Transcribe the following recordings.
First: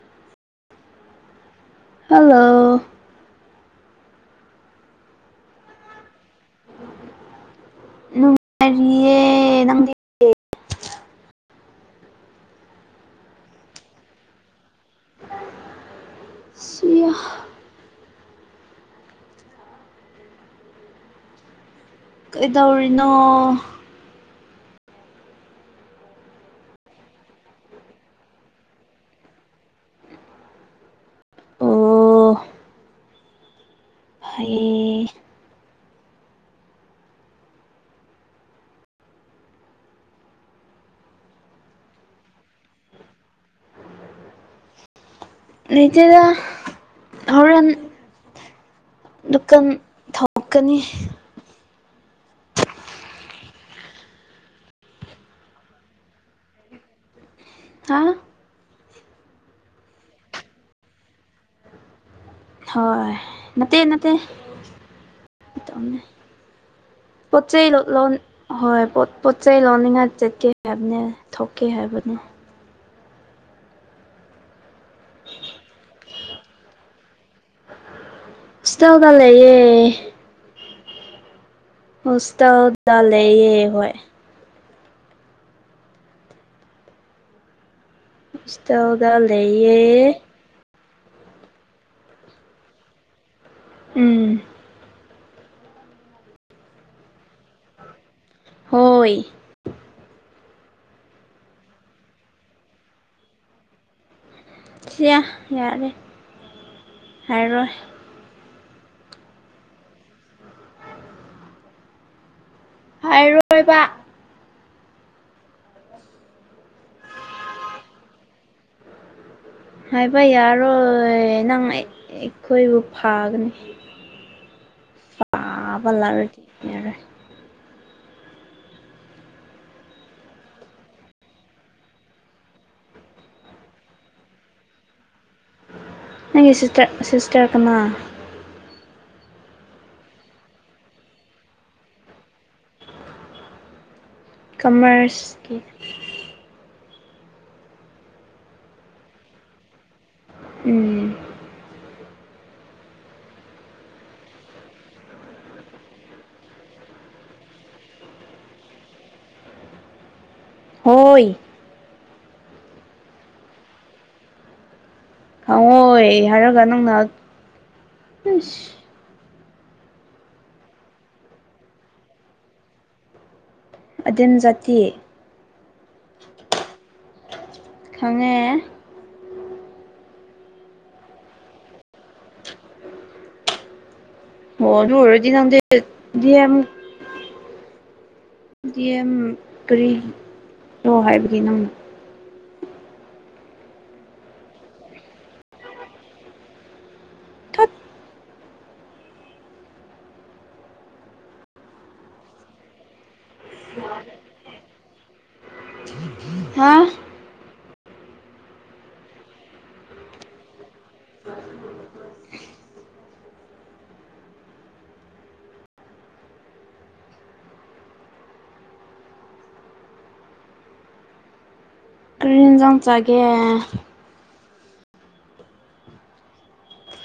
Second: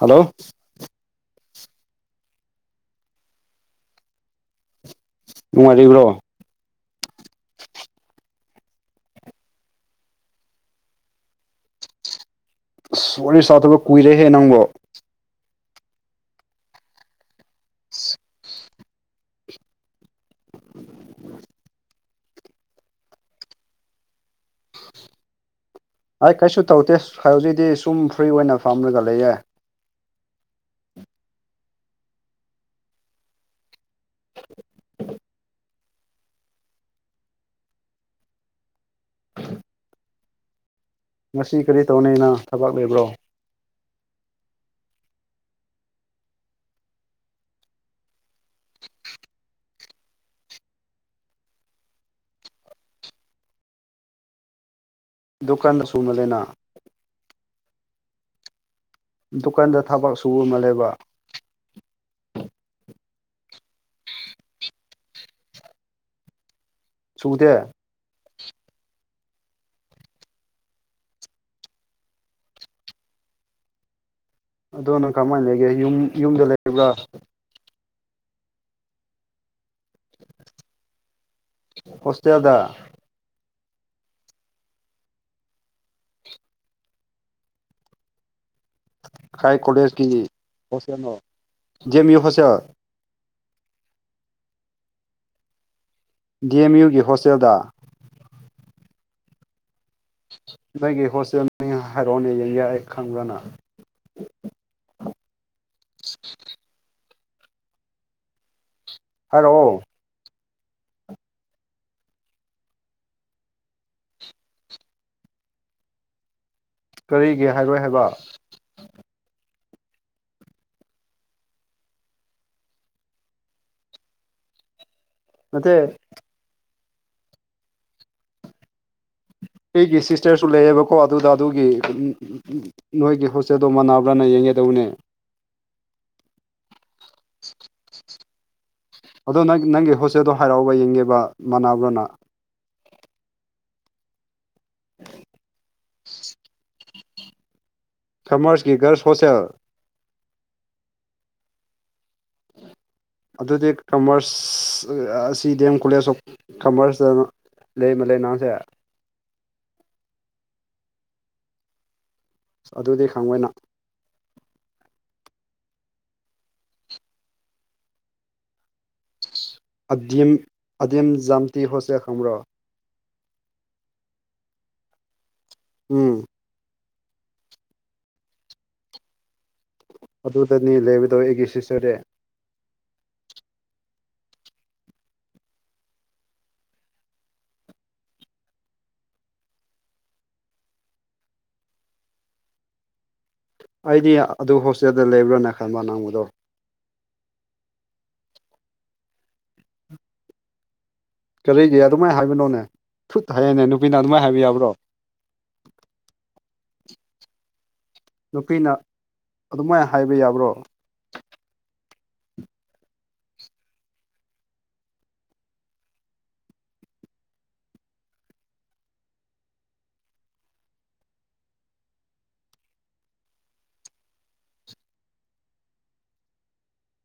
hello hello ꯅꯨꯡꯉꯥꯏꯔꯤꯕ꯭ꯔꯣ ꯅꯨꯡꯉꯥꯏꯔꯤꯌꯦ ꯅꯪꯗꯤ ꯑꯁ ꯋꯥꯔꯤ ꯁꯥꯗꯕ ꯀꯨꯏꯔꯦꯍꯦ ꯅꯪꯕꯣ ꯁꯤꯌꯥ [inaudible] ꯀꯩꯗꯧꯔꯤꯅꯣ ꯑꯩ ꯀꯩꯁꯨ ꯇꯧꯗꯦ ꯍꯧꯖꯤꯛꯗꯤ ꯁꯨꯝ ꯐ꯭ꯔꯤ ꯑꯣꯏꯅ ꯐꯝꯔꯒ ꯂꯩꯌꯦ ꯑꯣ ꯐꯩꯌꯦ ꯉꯁꯤ ꯀꯔꯤ ꯇꯧꯅꯤ ꯅꯪ ꯊꯕꯛ ꯂꯩꯕ꯭ꯔꯣ ꯂꯩꯇꯦꯗꯥ ꯍꯧꯔꯦꯟ ꯗꯨꯀꯟ ꯊꯣꯛꯀꯅꯤ ꯗꯨꯀꯥꯟꯗ ꯁꯨꯃꯥꯜꯂꯦꯅ ꯍꯥ ꯗꯨꯀꯥꯟꯗ ꯊꯕꯛ ꯁꯨꯕ ꯃꯥꯜꯂꯦꯕ ꯍꯣꯏ ꯅꯠꯇꯦ ꯅꯠꯇꯦ ꯄꯣꯠ ꯁꯨꯗꯦ ꯆꯩꯩ ꯂꯧ ꯂꯧ ꯍꯣꯏ ꯄꯣꯠ ꯄꯣꯠ ꯆꯩꯩ ꯂꯧꯅꯤꯡꯉꯥꯏ ꯆꯠꯀꯦ ꯍꯥꯏꯕꯅꯦ ꯊꯣꯛꯀꯦ ꯍꯥꯏꯕꯅꯦ ꯑꯗꯣ ꯅꯪ ꯀꯃꯥꯏꯅ ꯂꯩꯒꯦ ꯌꯨꯝ ꯌꯨꯝꯗ ꯂꯩꯕ꯭ꯔꯥ ꯍꯣꯁꯇꯦꯜꯗ ꯂꯩꯌꯦ ꯍꯣꯁꯇꯦꯜꯗ ꯂꯩꯌꯦ ꯍꯣꯏ ꯍꯣꯁꯇꯦꯜ ꯀꯥꯏ ꯀꯣꯂꯦꯖꯀꯤ ꯍꯣꯁꯇꯦꯜꯅꯣ ꯗꯤ ꯑꯦꯝ ꯌꯨ ꯍꯣꯁꯇꯦꯜ ꯎꯝ ꯗꯤ ꯑꯦꯝ ꯌꯨꯒꯤ ꯍꯣꯁꯇꯦꯜꯗ ꯍꯣꯏ ꯅꯣꯏꯒꯤ ꯍꯣꯁꯇꯦꯜꯅꯤ ꯍꯥꯏꯔꯛꯑꯣꯅꯦ ꯌꯦꯡ ꯌꯥ ꯑꯩ ꯈꯪꯕ꯭ꯔꯅ ꯁꯤꯌꯥ ꯌꯥꯔꯦ ꯍꯥꯏꯔꯣꯏ ꯍꯜꯂꯣ ꯍꯥꯏꯔꯣꯏꯕ ꯀꯔꯤꯒꯤ ꯍꯥꯏꯔꯣꯏ ꯍꯥꯏꯕ ꯍꯥꯏꯕ ꯌꯥꯔꯣꯏ ꯅꯪ ꯑꯩꯈꯣꯏꯕꯨ ꯐꯥꯒꯅꯤ [unintelligible] ꯄꯕꯜꯂꯥꯔ ꯊꯅꯦꯔꯦ ꯑꯩꯒꯤ ꯁꯤꯁꯇꯔꯁꯨ ꯂꯩꯌꯦꯕꯀꯣ ꯑꯗꯨꯗ ꯑꯗꯨꯒꯤ ꯅꯣꯏꯒꯤ ꯍꯣꯁꯇꯦꯜꯗꯣ ꯃꯅꯥꯅꯕ꯭ꯔꯥꯅ ꯌꯦꯡꯒꯦꯗꯧꯅꯦ ꯅꯪꯒꯤ ꯁꯤꯁꯇꯔ ꯁꯤꯁꯇꯔ ꯀꯅꯥ ꯑꯗꯣ ꯅꯪ ꯅꯪꯒꯤ ꯍꯣꯁꯇꯦꯜꯗꯣ ꯍꯥꯏꯔꯛꯑꯣꯕ ꯌꯦꯡꯒꯦꯕ ꯃꯅꯥꯕ꯭ꯔꯣꯅ ꯀꯃꯔꯁꯀꯤ ꯁꯃꯔꯁꯀꯤ ꯒꯔ ꯁꯣꯁꯦꯜ ꯎꯝ ꯑꯗꯨꯗꯤ ꯀꯃꯔꯁ ꯑꯁꯤ ꯗꯤ ꯑꯦꯝ ꯀꯣꯂꯦꯖ ꯑꯣꯐ ꯀꯃꯔꯁꯇꯅ ꯂꯩ ꯃ ꯂꯩꯦ ꯅꯅꯥꯁꯦ ꯍꯣꯏ ꯑ ꯑꯗꯨꯗꯤ ꯈꯪꯕꯣꯏꯅ ꯈꯪꯉꯣꯏ ꯍꯥꯏꯔꯒ ꯅꯪꯅ ꯑꯝ ꯑꯗꯤꯝ ꯖꯝꯇꯤ ꯍꯣꯁꯦ ꯈꯪꯔꯣ ꯑꯗꯨꯝ ꯖꯥꯇꯤ ꯎꯝ ꯈꯪꯉꯦ ꯑꯗꯨꯗꯅꯤ ꯂꯩꯕꯗꯧ ꯑꯩꯒꯤ ꯁꯤꯁꯇꯔꯗꯤ ꯍ ꯅ ꯗꯤ ꯑꯦꯝ ꯀꯔꯤ ꯂꯣ ꯍꯥꯏꯕꯒꯤ ꯅꯪ ꯑꯩꯗꯤ ꯑꯗꯨ ꯍꯣꯁꯇꯦꯜꯗ ꯂꯩꯕ꯭ꯔꯥꯅ ꯈꯟꯕ ꯅꯪꯕꯗꯧ ꯊꯠ ꯀꯔꯤꯒꯤ ꯑꯗꯨꯃꯥꯏꯅ ꯍꯥꯏꯕꯅꯣꯅꯦ ꯁꯨꯠ ꯍꯥꯏꯌꯦꯅꯦ ꯅꯨꯄꯤꯅ ꯑꯗꯨꯃꯥꯏꯅ ꯍꯥꯏꯕ ꯌꯥꯕ꯭ꯔꯣ ꯎꯝ ꯍꯥ ꯅꯨꯄꯤꯅ ꯑꯗꯨꯃꯥꯏꯅ ꯍꯥꯏꯕ ꯌꯥꯕ꯭ꯔꯣ ꯀꯔꯤ ꯏꯟꯖꯥꯡ ꯆꯥꯒꯦ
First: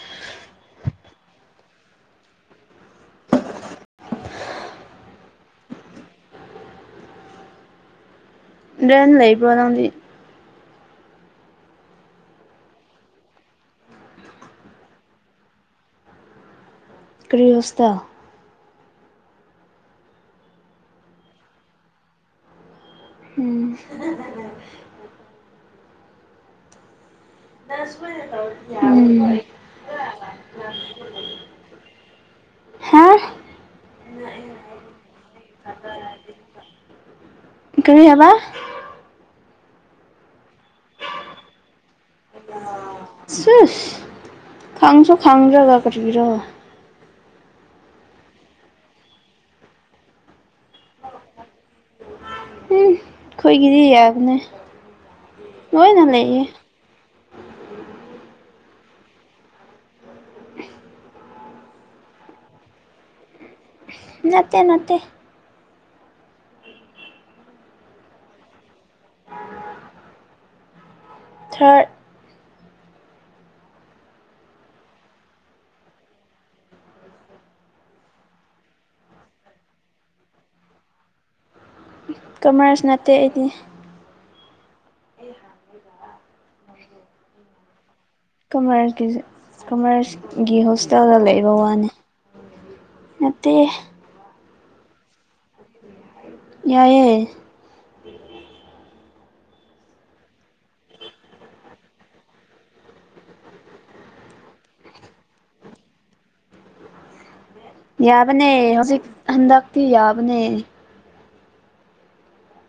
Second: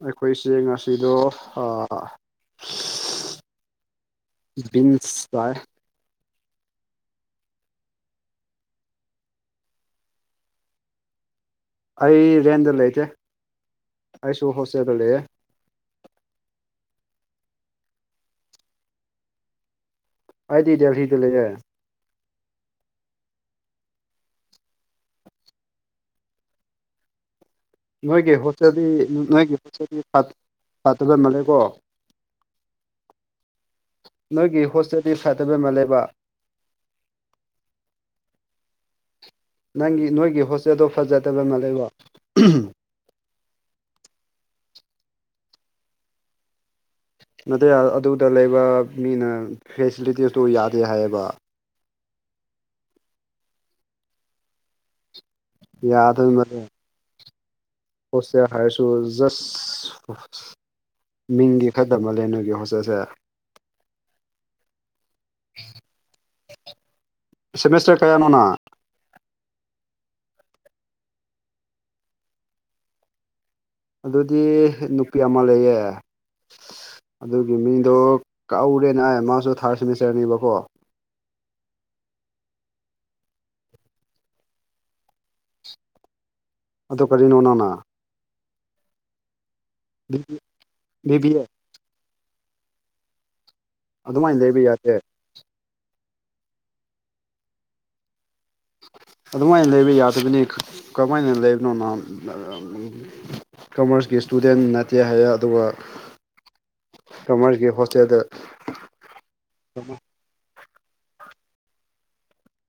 ꯑꯩꯈꯣꯏꯁꯦ ꯉꯁꯤꯗꯣ ꯕꯤꯟꯁ ꯇꯥꯏ ꯔꯦꯟ ꯂꯩꯕꯣꯅꯡꯗꯤ ꯑꯩ ꯔꯦꯟꯗ ꯂꯩꯇꯦ ꯑꯩꯁꯨ ꯍꯣꯁꯇꯦꯜꯗ ꯂꯩꯌꯦ ꯀ꯭ꯔꯤ ꯍꫭꯁꯇꯦꯜ ꯑꯩꯗꯤ ꯗꯦꯜꯍꯤꯗ ꯂꯩꯔꯦ ꯎꯝ ꯅꯣꯏꯒꯤ ꯍꯣꯁꯇꯦꯜꯗꯤ ꯎꯝ ꯅꯣꯏꯒꯤ ꯍꯣꯁꯇꯦꯜꯗꯤ ꯐꯠ ꯐꯥꯠꯇꯕꯃꯜꯂꯦꯀꯣ ꯍꯥ ꯅꯣꯏꯒꯤ ꯍꯣꯁꯇꯦꯜꯗꯤ ꯐꯗꯕꯃꯜ ꯂꯦꯕ ꯀꯔꯤ ꯍꯥꯏꯕ ꯅꯪꯒꯤ ꯅꯣꯏꯒꯤ ꯍꯣꯁꯇꯦꯜꯗꯣ ꯐꯖꯗꯕ ꯃꯥꯜ ꯂꯩꯕꯣ ꯁꯦꯁ ꯈꯥꯁꯨꯣ ꯈꯪꯪꯖꯒꯒꯒꯤꯔꯣ ꯅꯠꯇꯦ ꯑꯗꯨꯗ ꯂꯩꯕ ꯃꯤꯅ ꯐꯦꯁꯤꯂꯤꯇꯤꯁꯇꯨ ꯌꯥꯗꯦ ꯍꯥꯏꯌꯦꯕ ꯎꯝ ꯈꯣꯏꯒꯤꯗꯤ ꯌꯥꯕꯅꯦ ꯂꯣꯏꯅ ꯂꯩꯌꯦ ꯍꫭꯁꯇꯦꯜ ꯍꯥꯏꯔꯁꯨ ꯖꯁ ꯃꯤꯡꯗꯤ ꯈꯗ ꯃꯜꯂꯦ ꯅꫭꯏꯒꯤ ꯍꯣꯁꯇꯦꯜꯁꯦ ꯅꯠꯇꯦ ꯅꯠꯇꯦ ꯁꯦꯃꯤꯁꯇꯔ ꯀꯌꯥꯅꯣ ꯅꯪ ꯊꯔꯠ ꯑꯗꯨꯗꯤ ꯅꯨꯄꯤ ꯑꯃ ꯂꯩꯌꯦ ꯑꯗꯨꯒꯤ ꯃꯤꯡꯗꯣ ꯀꯥꯎꯔꯦꯅꯦ ꯃꯥꯁꯨ ꯊꯥꯔꯠ ꯁꯦꯃꯤꯁꯇꯔꯅꯦꯕꯀꯣ ꯀꯃꯔꯁ ꯅꯠꯇꯦ ꯑꯩꯗꯤ ꯑꯗꯣ ꯀꯔꯤꯅꯣ ꯅꯪꯅ ꯀꯃꯔꯁꯀꯤꯁꯨ ꯀꯃꯔꯁꯒꯤ ꯍꯣꯁꯇꯦꯜꯗ ꯕꯤ ꯕꯤ ꯑꯦ ꯂꯩꯕ ꯋꯥꯅꯦ ꯅꯠꯇꯦ ꯑꯗꯨꯃꯥꯏꯅ ꯂꯩꯕ ꯌꯥꯗꯦ ꯌꯥꯏꯌꯦ ꯑꯗꯨꯃꯥꯏꯅ ꯂꯩꯕ ꯌꯥꯗꯕꯅꯤ ꯈ ꯀꯃꯥꯏꯅ ꯂꯩꯕꯅꯣ ꯅꯪ__ ꯀꯃꯔꯁꯀꯤ ꯁ꯭ꯇꯨꯗꯦꯟ ꯅꯠꯇꯦ ꯍꯥꯏꯌꯦ ꯑꯗꯨꯒ ꯀꯃꯔꯁꯒꯤ ꯍꫭꯁ__ ꯌꯥꯕꯅꯦ ꯍꯧꯖꯤꯛ ꯍꯟꯗꯛꯇꯤ ꯌꯥꯕꯅꯦ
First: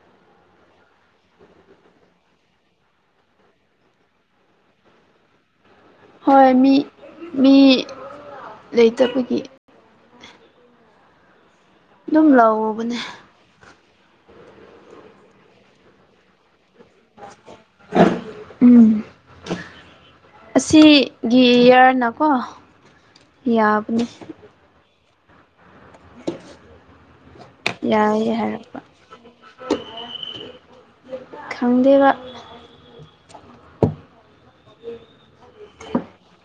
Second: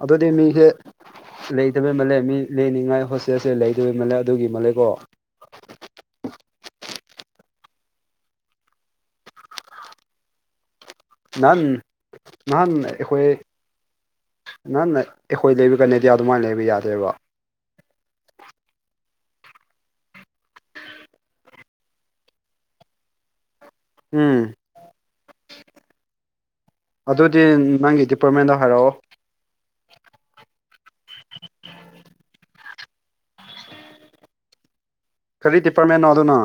ꯑꯗꯨꯗꯤ ꯃꯤꯍꯦ ꯂꯩꯇꯕꯩ ꯃꯥꯜꯂꯦ ꯃꯤ ꯂꯩꯍꯟꯅꯤꯡꯉꯥꯏ ꯍꯣꯁꯇꯦꯜꯁꯦ ꯂꯩꯇꯕꯩ ꯃꯜꯂꯦ ꯑꯗꯨꯒꯤ ꯃꯥꯜꯂꯦꯀꯣ ꯍꯣꯏ ꯃꯤ ꯃꯤ ꯂꯩꯇꯕꯒꯤ ꯅꯍꯥꯟ ꯑꯗꯨꯝ ꯅꯍꯥꯟ ꯂꯧꯕꯅꯦ ꯑꯩꯈꯣꯏ ꯅꯥꯍꯟ ꯑꯩꯈꯣꯏ ꯂꯩꯕꯀꯥꯟꯗꯗꯤ ꯑꯗꯨꯃꯥꯏꯅ ꯂꯩꯕ ꯌꯥꯗꯦꯕ ꯎꯝ ꯑꯁꯤꯒꯤ ꯏꯌꯥꯔꯅꯀꯣ ꯌꯥ__ ꯎꯝ ꯑꯗꯨꯗꯤ ꯅꯪꯒꯤ ꯌꯥꯏꯌꯦ ꯗꯤꯄꯥꯔꯠꯃꯦꯟꯗꯣ ꯍꯥꯏꯔꯛꯄ ꯍꯥꯏꯔꯛꯑꯣ ꯈꯪꯗꯦꯕ [unintelligible] ꯀꯔꯤ ꯗꯤꯄꯥꯔꯠꯃꯦꯟꯅꯣ ꯑꯗꯨꯅ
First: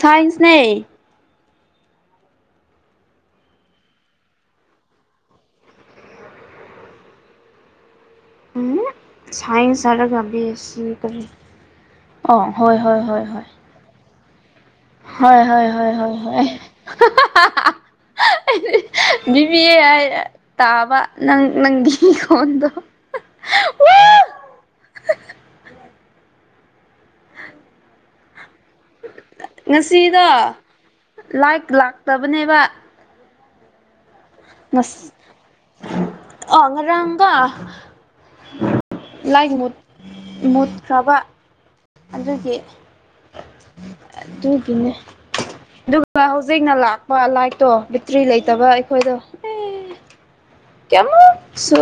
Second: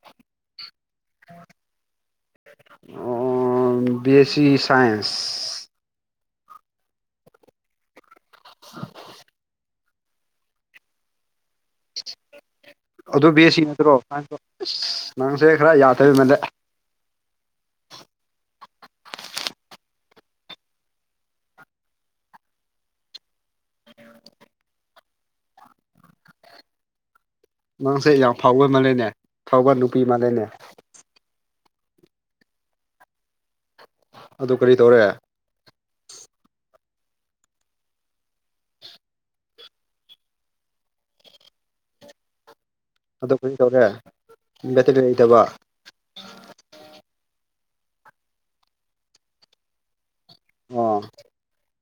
ꯁꯥꯏꯟꯁꯅꯦ ꯑꯣ B A C science um [unintelligible] science ꯍꯥꯏꯔꯒ ꯕꯤ ꯑꯦ ꯁꯤ ꯀꯔꯤ ꯑꯣ ꯍꯣꯏ ꯍꯣꯏ ꯍꯣꯏ ꯑꯗꯨ ꯕꯦ ꯍꯣꯏ ꯑꯦ ꯁꯤ ꯅꯠꯇꯔꯣ ꯁꯥꯏꯟꯁꯇꫭ ꯍꯣꯏ ꯍꯣꯏ ꯍꯣꯏ ꯍꯣꯏ ꯍꯣꯏ [unintelligible] ꯕꯤꯕꯤ ꯑꯦ ꯍꯥꯏꯔ ꯇꯥꯕ ꯅꯪ ꯅꯪꯒꯤ ꯈꯣꯟꯗꯣ ꯍ ꯅꯪꯁꯦ ꯌꯥꯝ ꯐꯥꯎꯕ ꯃꯥꯜꯂꯦꯅꯦ ꯐꯥꯎꯕ ꯅꯨꯄꯤ ꯉꯁꯤꯗꯣ ꯃꯥꯜꯂꯦꯅꯦ ꯂꯥꯏꯛ ꯂꯥꯛꯇꯕꯅꯦꯕ ꯑꯗꯨ ꯀꯔꯤ ꯇꯧꯔꯦ ꯉꯁ ꯑꯣ ꯉꯔꯥꯡꯀꫭ ꯂꯥꯏꯛ ꯃꯨꯠ ꯃꯨꯠꯈ꯭ꯔꯕ ꯑꯗꯨꯒꯤ [unintelligible] ꯍꯣꯏ ꯍꯧꯖꯤꯛꯅ ꯂꯥꯛꯄ ꯂꯥꯏꯠꯇꯣ ꯕꯦꯠꯇ꯭ꯔꯤ ꯂꯩꯇꯕ ꯑꯩꯈꯣꯏꯗꯣ ꯑꯦ ꯑꯣ ꯀꯌꯥꯝꯃꯨꯛ ꯁꯨ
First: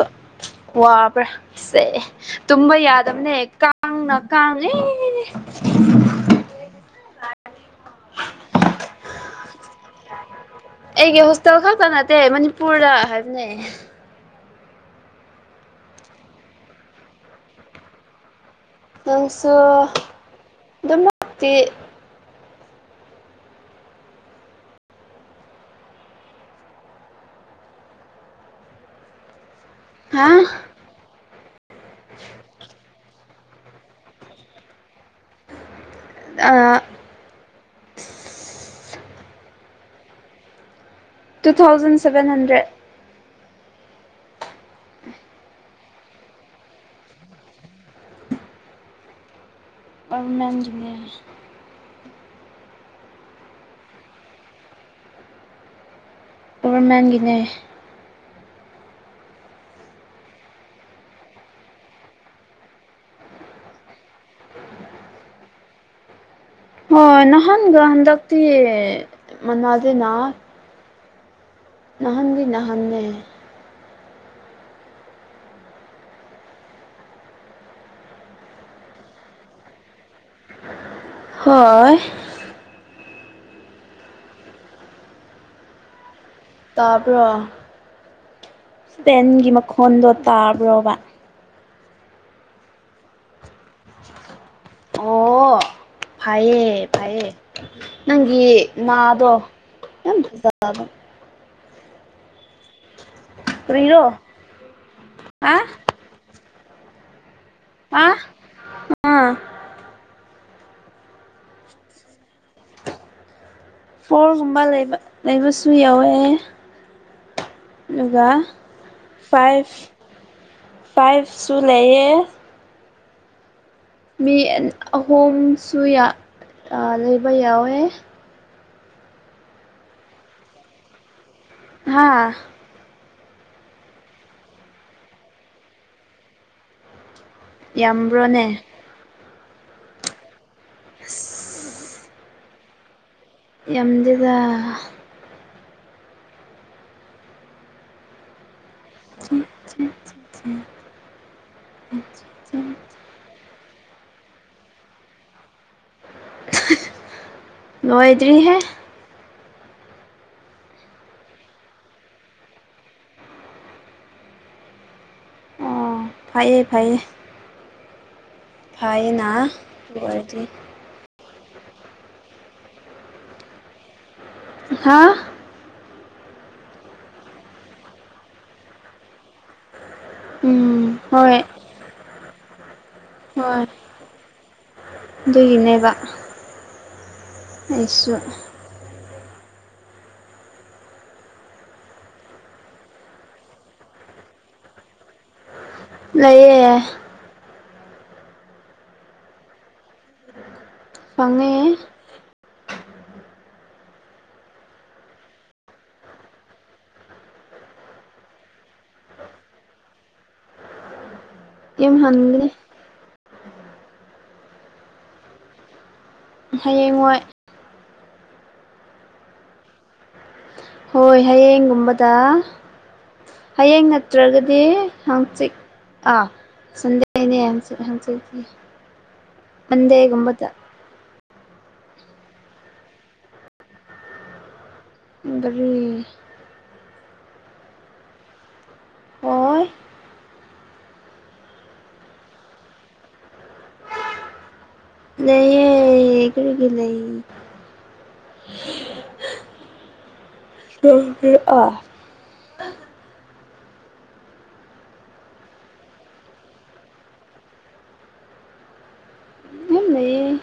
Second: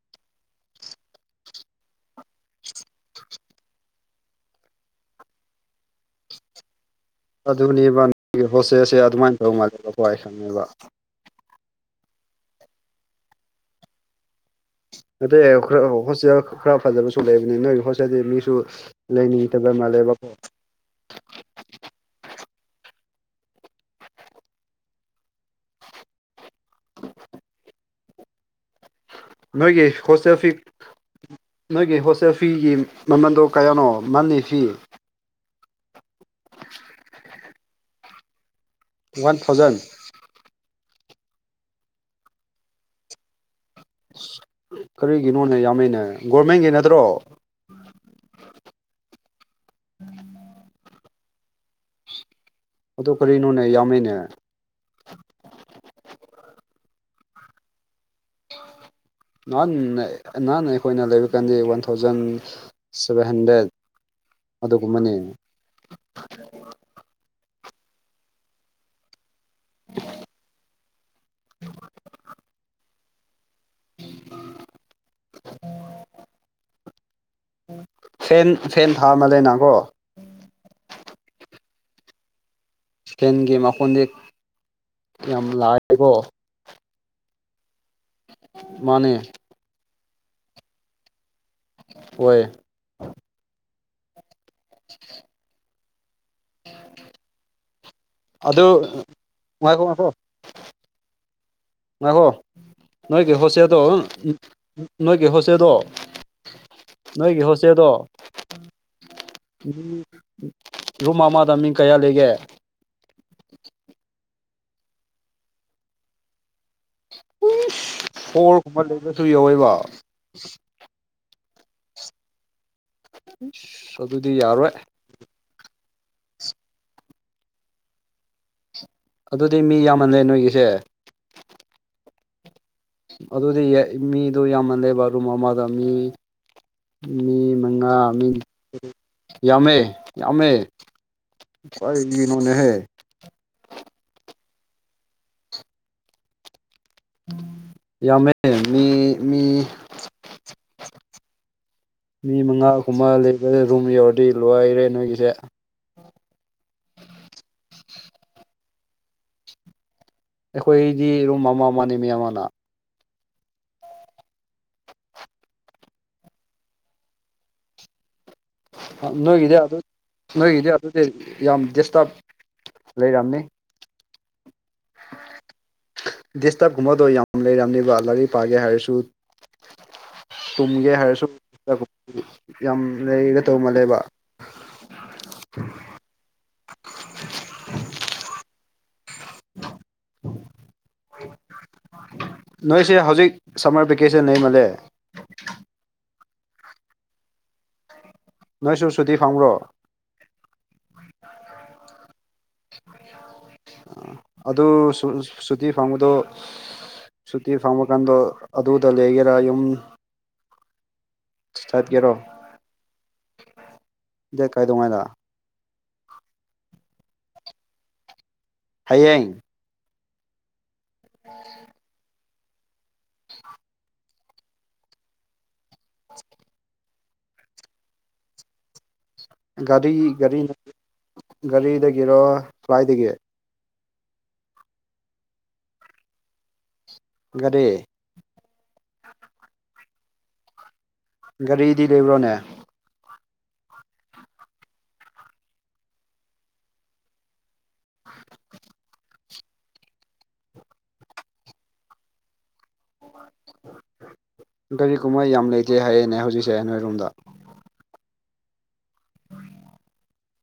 ꯋꯥꯕ꯭ꯔꯥ ꯁꯦ ꯇꯨꯝꯕ ꯌꯥꯗꯕꯅꯦ ꯀꯥꯡꯅ ꯀꯥꯡꯉꯦ ꯉꯦꯍ [unintelligible] ꯑꯗꯨꯅꯦꯕ ꯅꯪꯒꯤ ꯍꯣꯁꯇꯦꯜꯁꯦ ꯑꯗꯨꯃꯥꯏꯅ ꯇꯧꯕ ꯃꯥꯜꯂꯦꯕꯀꯣ ꯑꯩ ꯈꯪꯉꯦꯕ ꯇꯜ ꯈꯛꯇ ꯅꯠꯇꯦ ꯃꯅꯤꯄꯨꯔꯗ ꯍꯥꯏꯕꯅꯦ ꯅꯇꯦ ꯈꯔ ꯍꯣꯁꯇꯦꯜ ꯈꯔ ꯐꯖꯕꯁꯨ ꯂꯩꯕꯅꯤ ꯅꯣꯏꯒꯤ ꯍꯣꯁꯇꯦꯜꯗꯨꯗꯤ ꯃꯤꯁꯨ ꯅꯪꯁꯨ ꯂꯩꯅꯤꯡꯗꯕ ꯃꯥꯜꯂꯦꯕꯀꯣ ꯑꯗꯨꯃꯛꯇꯤ ꯅꯣꯏꯒꯤ ꯍꯥ ꯍꯣꯁꯇꯦꯜ ꯐꯤ ꯅꯣꯏꯒꯤ ꯍꯣꯁꯇꯦꯜ ꯐꯤꯒꯤ ꯃꯃꯟꯗꯣ ꯀꯌꯥꯅꯣ ꯃꯜꯂꯤ ꯐꯤ ꯑꯥ one thousand two thousand seven hundred ꯀꯔꯤꯒꯤꯅꯣꯅꯦ ꯌꯥꯝꯃꯦꯅꯦ ꯒꯣꯔꯃꯦꯟꯒꯤ ꯅꯠꯇ꯭ꯔꯣ ꯑꯣꯟꯂꯥꯏꯟ ꯑꯤꯅꯦ ꯑꯗꯨ ꯀꯔꯤꯅꯣꯅꯦ ꯌꯥꯝꯃꯦꯅꯦ ꯒꯣꯕꯔꯃꯦꯟꯒꯤꯅꯦ ꯅꯍꯥ ꯅꯍꯥꯟꯅ ꯑꯩꯈꯣꯏꯅ ꯂꯩꯕ ꯀꯥꯟꯗꯤ ꯋꯥꯟ ꯊꯥꯎꯖꯟ ꯁꯚꯦꯟ ꯍꯟꯗ꯭ꯔꯦꯠ ꯑꯗꯨꯒꯨꯝꯕꯅꯦ ꯍꯣꯏ ꯅꯍꯥꯟꯒ ꯍꯟꯗꯛꯇꯤ ꯃꯥꯅꯗꯦꯅ ꯅꯍꯥꯟꯒꯤ ꯅꯍꯥꯟꯅꯦ ꯐꯦꯟ ꯐꯦꯟ ꯊꯥꯃꯟꯂꯩꯅꯥꯀꯣ ꯍꯣꯏ ꯏꯁꯀꯩꯅꯒꯤ ꯃꯈꯣꯟꯗꯤ ꯌꯥꯝ ꯂꯥꯛꯑꯦꯀꯣ ꯇꯥꯕ꯭ꯔꯣ ꯃꯥꯅꯦ ꯏꯁꯄꯦꯟꯒꯤ ꯃꯈꯣꯟꯗꯣ ꯇꯥꯕ꯭ꯔꯣꯕ ꯑꯣꯏ ꯑꯣ ꯐꯌꯦ ꯐꯩꯌꯦ ꯅꯪꯒꯤ ꯑꯗꯨ ꯅꯥꯗꯣ ꯉꯥꯏꯈꯣ ꯌꯥꯝ ꯐꯖ ꯐꯕꯥ ꯉꯥꯛꯈꯣ ꯅꯣꯏꯒꯤ ꯍꯣꯁꯇꯦꯜꯗꯣ ꯀꯔꯤꯔꯣ ꯅꯣꯏꯒꯤ ꯍꯥ ꯍꯣꯁꯇꯦꯜꯗꯣ ꯅꯣꯏꯒꯤ ꯍꯣꯠꯇꯦꯜꯗꯣ ꯍꯥ ꯑꯥ ꯎ ꯔꯨꯝ ꯑꯃꯗ ꯃꯤ ꯀꯌꯥ ꯂꯩꯒꯦ ꯐꯣꯔꯒꯨꯝꯕ ꯂꯩꯕ ꯂꯩꯕꯁꯨ ꯌꯎꯋꯦ ꯏꯁ ꯐꯣꯔꯒꯨꯝꯕ ꯂꯩꯕꯁꯨ ꯌꯥꯎꯋꯦꯕ ꯐꯥꯏꯞꯁꯨ ꯂꯩꯌꯦ ꯏꯁ ꯃꯤ ꯑꯍꯨꯝꯁꯨ ꯂꯩꯕ ꯌꯥꯎꯋꯦ ꯑꯗꯨꯗꯤ ꯃꯤ ꯌꯥꯝꯃꯜꯂꯦ ꯅꯣꯏꯒꯤꯁꯦ ꯍꯥꯥ ꯑꯗꯨꯗꯤ ꯃꯤꯗꯨ ꯌꯥꯝꯃꯜꯂꯦꯕꯥ ꯔꯨꯃ ꯑꯃꯥꯗ ꯃꯤ ꯃꯤ ꯃꯉꯥ ꯃꯤ ꯌꯥꯝꯕ꯭ꯔꯣꯅꯦ ꯌꯥꯝꯃꯦ ꯌꯥꯝꯃꯦ ꯀꯤꯒꯤꯅꯣꯅꯦ ꯍꯦ ꯌꯥꯝꯗꯦꯕ ꯌꯥꯝꯃꯦ ꯃꯤ ꯃꯤ ꯃꯤ ꯃꯉꯥꯒꯨꯝꯕ ꯂꯩꯕ ꯔꯨꯝ ꯌꯧꯔꯗꯤ ꯂꯣꯏꯔꯦ ꯅꯣꯏꯒꯤꯁꯦ ꯂꯣꯏꯗ꯭ꯔꯤꯍꯦ ꯑꯩꯈꯣꯏꯗꯤ ꯔꯨꯝ ꯑꯃ ꯑꯃꯅꯦ ꯃꯤ ꯑꯃꯅ ꯐꯌꯦ ꯐꯌꯦ ꯅꯣꯏꯒꯤꯗꯤ ꯑꯗꯨ ꯅꯣꯏꯒꯤꯗꯤ ꯑꯗꯨꯗꯤ ꯌꯥꯝ ꯗꯤꯁꯇ꯭ꯔꯥꯕ ꯂꯩꯔꯝꯅꯤ ꯍꯥ ꯗꯤꯁꯇ꯭ꯔꯕ ꯀꯨꯝꯕꯗꯣ ꯌꯥꯝ ꯂꯩꯔꯝꯅꯤꯕ ꯂꯥꯏꯔꯤꯛ ꯄꯥꯒꯦ ꯍꯥꯏꯔꯁꯨ ꯇꯨꯝꯒꯦ ꯎꯝ ꯍꯥꯏꯔꯁꯨ ꯍꯣꯏ [unintelligible] ꯌꯥꯝ ꯂꯦ ꯍꯣꯏ ꯇꯧꯃꯜꯂꯦꯕ ꯑꯗꯨꯒꯤꯅꯦꯕ ꯑꯩꯁꯨ ꯅꯣꯏꯁꯦ ꯍꯧꯖꯤꯛ ꯁꯝꯃꯔ ꯚꯦꯀꯦꯁꯟ ꯂꯩꯃꯜꯂꯦ ꯂꯩꯌꯦ ꯅꯣꯏꯁꯨ ꯁꯨꯇꯤ ꯐꯪꯕ꯭ꯔꯣ ꯐꯪꯉꯦ ꯑꯗꯨ ꯁꯨꯇꯤ ꯐꯪꯕꯗꯣ ꯁꯨꯇꯤ ꯐꯪꯕ ꯀꯥꯟꯗꯣ ꯑꯗꯨꯗ ꯂꯩꯒꯦꯔꯥ ꯌꯨꯝ ꯌꯨꯝ ꯆꯠꯀꯦꯔꯣ ꯍꯟꯒꯅꯤ ꯗꯦꯠ ꯀꯩꯗꯧꯉꯩꯗ ꯍꯌꯦꯡ ꯋꯥꯏ ꯍꯌꯦꯡ ꯍꯣꯏ ꯍꯌꯦꯡꯒꯨꯝꯕꯗ ꯍꯌꯦꯡ ꯅꯠꯇ꯭ꯔꯒꯗꯤ ꯍꯪꯆꯤꯠ ꯑꯥ ꯁꯟꯗꯦꯅꯦ ꯍꯟꯆꯤꯠ ꯍꯪꯆꯤꯠꯇꯤ ꯒꯥꯔꯤ ꯒꯥꯔꯤ ꯃꯟꯗꯦꯒꯨꯝꯕꯗ ꯒꯥꯔꯤꯗꯒꯤꯔꯣ ꯀꯥꯏꯗꯒꯤ ꯒꯥꯔꯤ ꯒꯥꯔꯤ ꯍꯣꯏ ꯒꯥꯔꯤꯗꯤ ꯂꯩꯕ꯭ꯔꯣꯅꯦ ꯂꯩꯌꯦ ꯒꯥꯔꯤꯒꯤ ꯂꯩ [unintelligible] ꯒꯥꯔꯤ ꯒꯨꯝꯕ ꯌꯥꯝ ꯂꯩꯇꯦ ꯍꯥꯏꯌꯦꯅꯦ ꯍꯧꯖꯤꯛꯁꯦ ꯅꯣꯏꯔꯣꯝꯗ [unintelligible] ꯌꯥꯝ ꯂꯩꯌꯦ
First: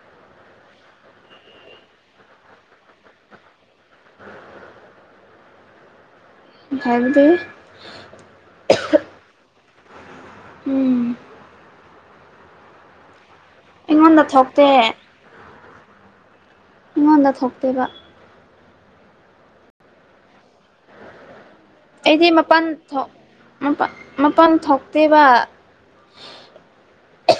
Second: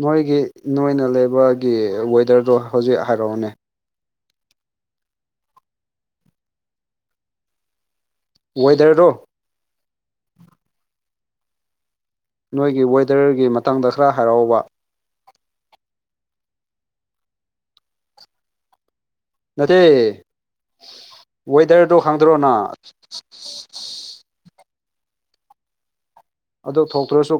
ꯅꯣꯏꯒꯤ ꯅꯣꯏꯅ ꯂꯩꯕꯒꯤ ꯋꯦꯗꯔꯗꯣ ꯍꯧꯖꯤꯛ ꯍꯥꯏꯔꯛꯑꯣꯅꯦ ꯍꯥꯏꯕꯗꯤ ꯋꯦꯗꯔꯗꯣ ꯎꯝ ꯅꯣꯏꯒꯤ ꯋꯦꯗꯔꯒꯤ ꯃꯇꯥꯡꯗ ꯈꯔꯥ ꯑꯩꯉꯣꯟꯗ ꯍꯥꯏꯔꯛꯑꯣꯕ ꯊꯣꯛꯇꯦ ꯃꯤꯉꯣꯟꯗ ꯊꯣꯛꯇꯦꯕ ꯅꯠꯇꯦ ꯋꯦꯗꯔꯗꯣ ꯑꯩꯗꯤ ꯈꯪꯗ꯭ꯔꯣꯅ ꯃꯄꯥꯟ ꯊꯣꯛ ꯃꯄꯥꯟ ꯊꯣꯛꯇꯦꯕ ꯑꯗꯨ ꯊꯣꯛꯇ꯭ꯔꯁꯨ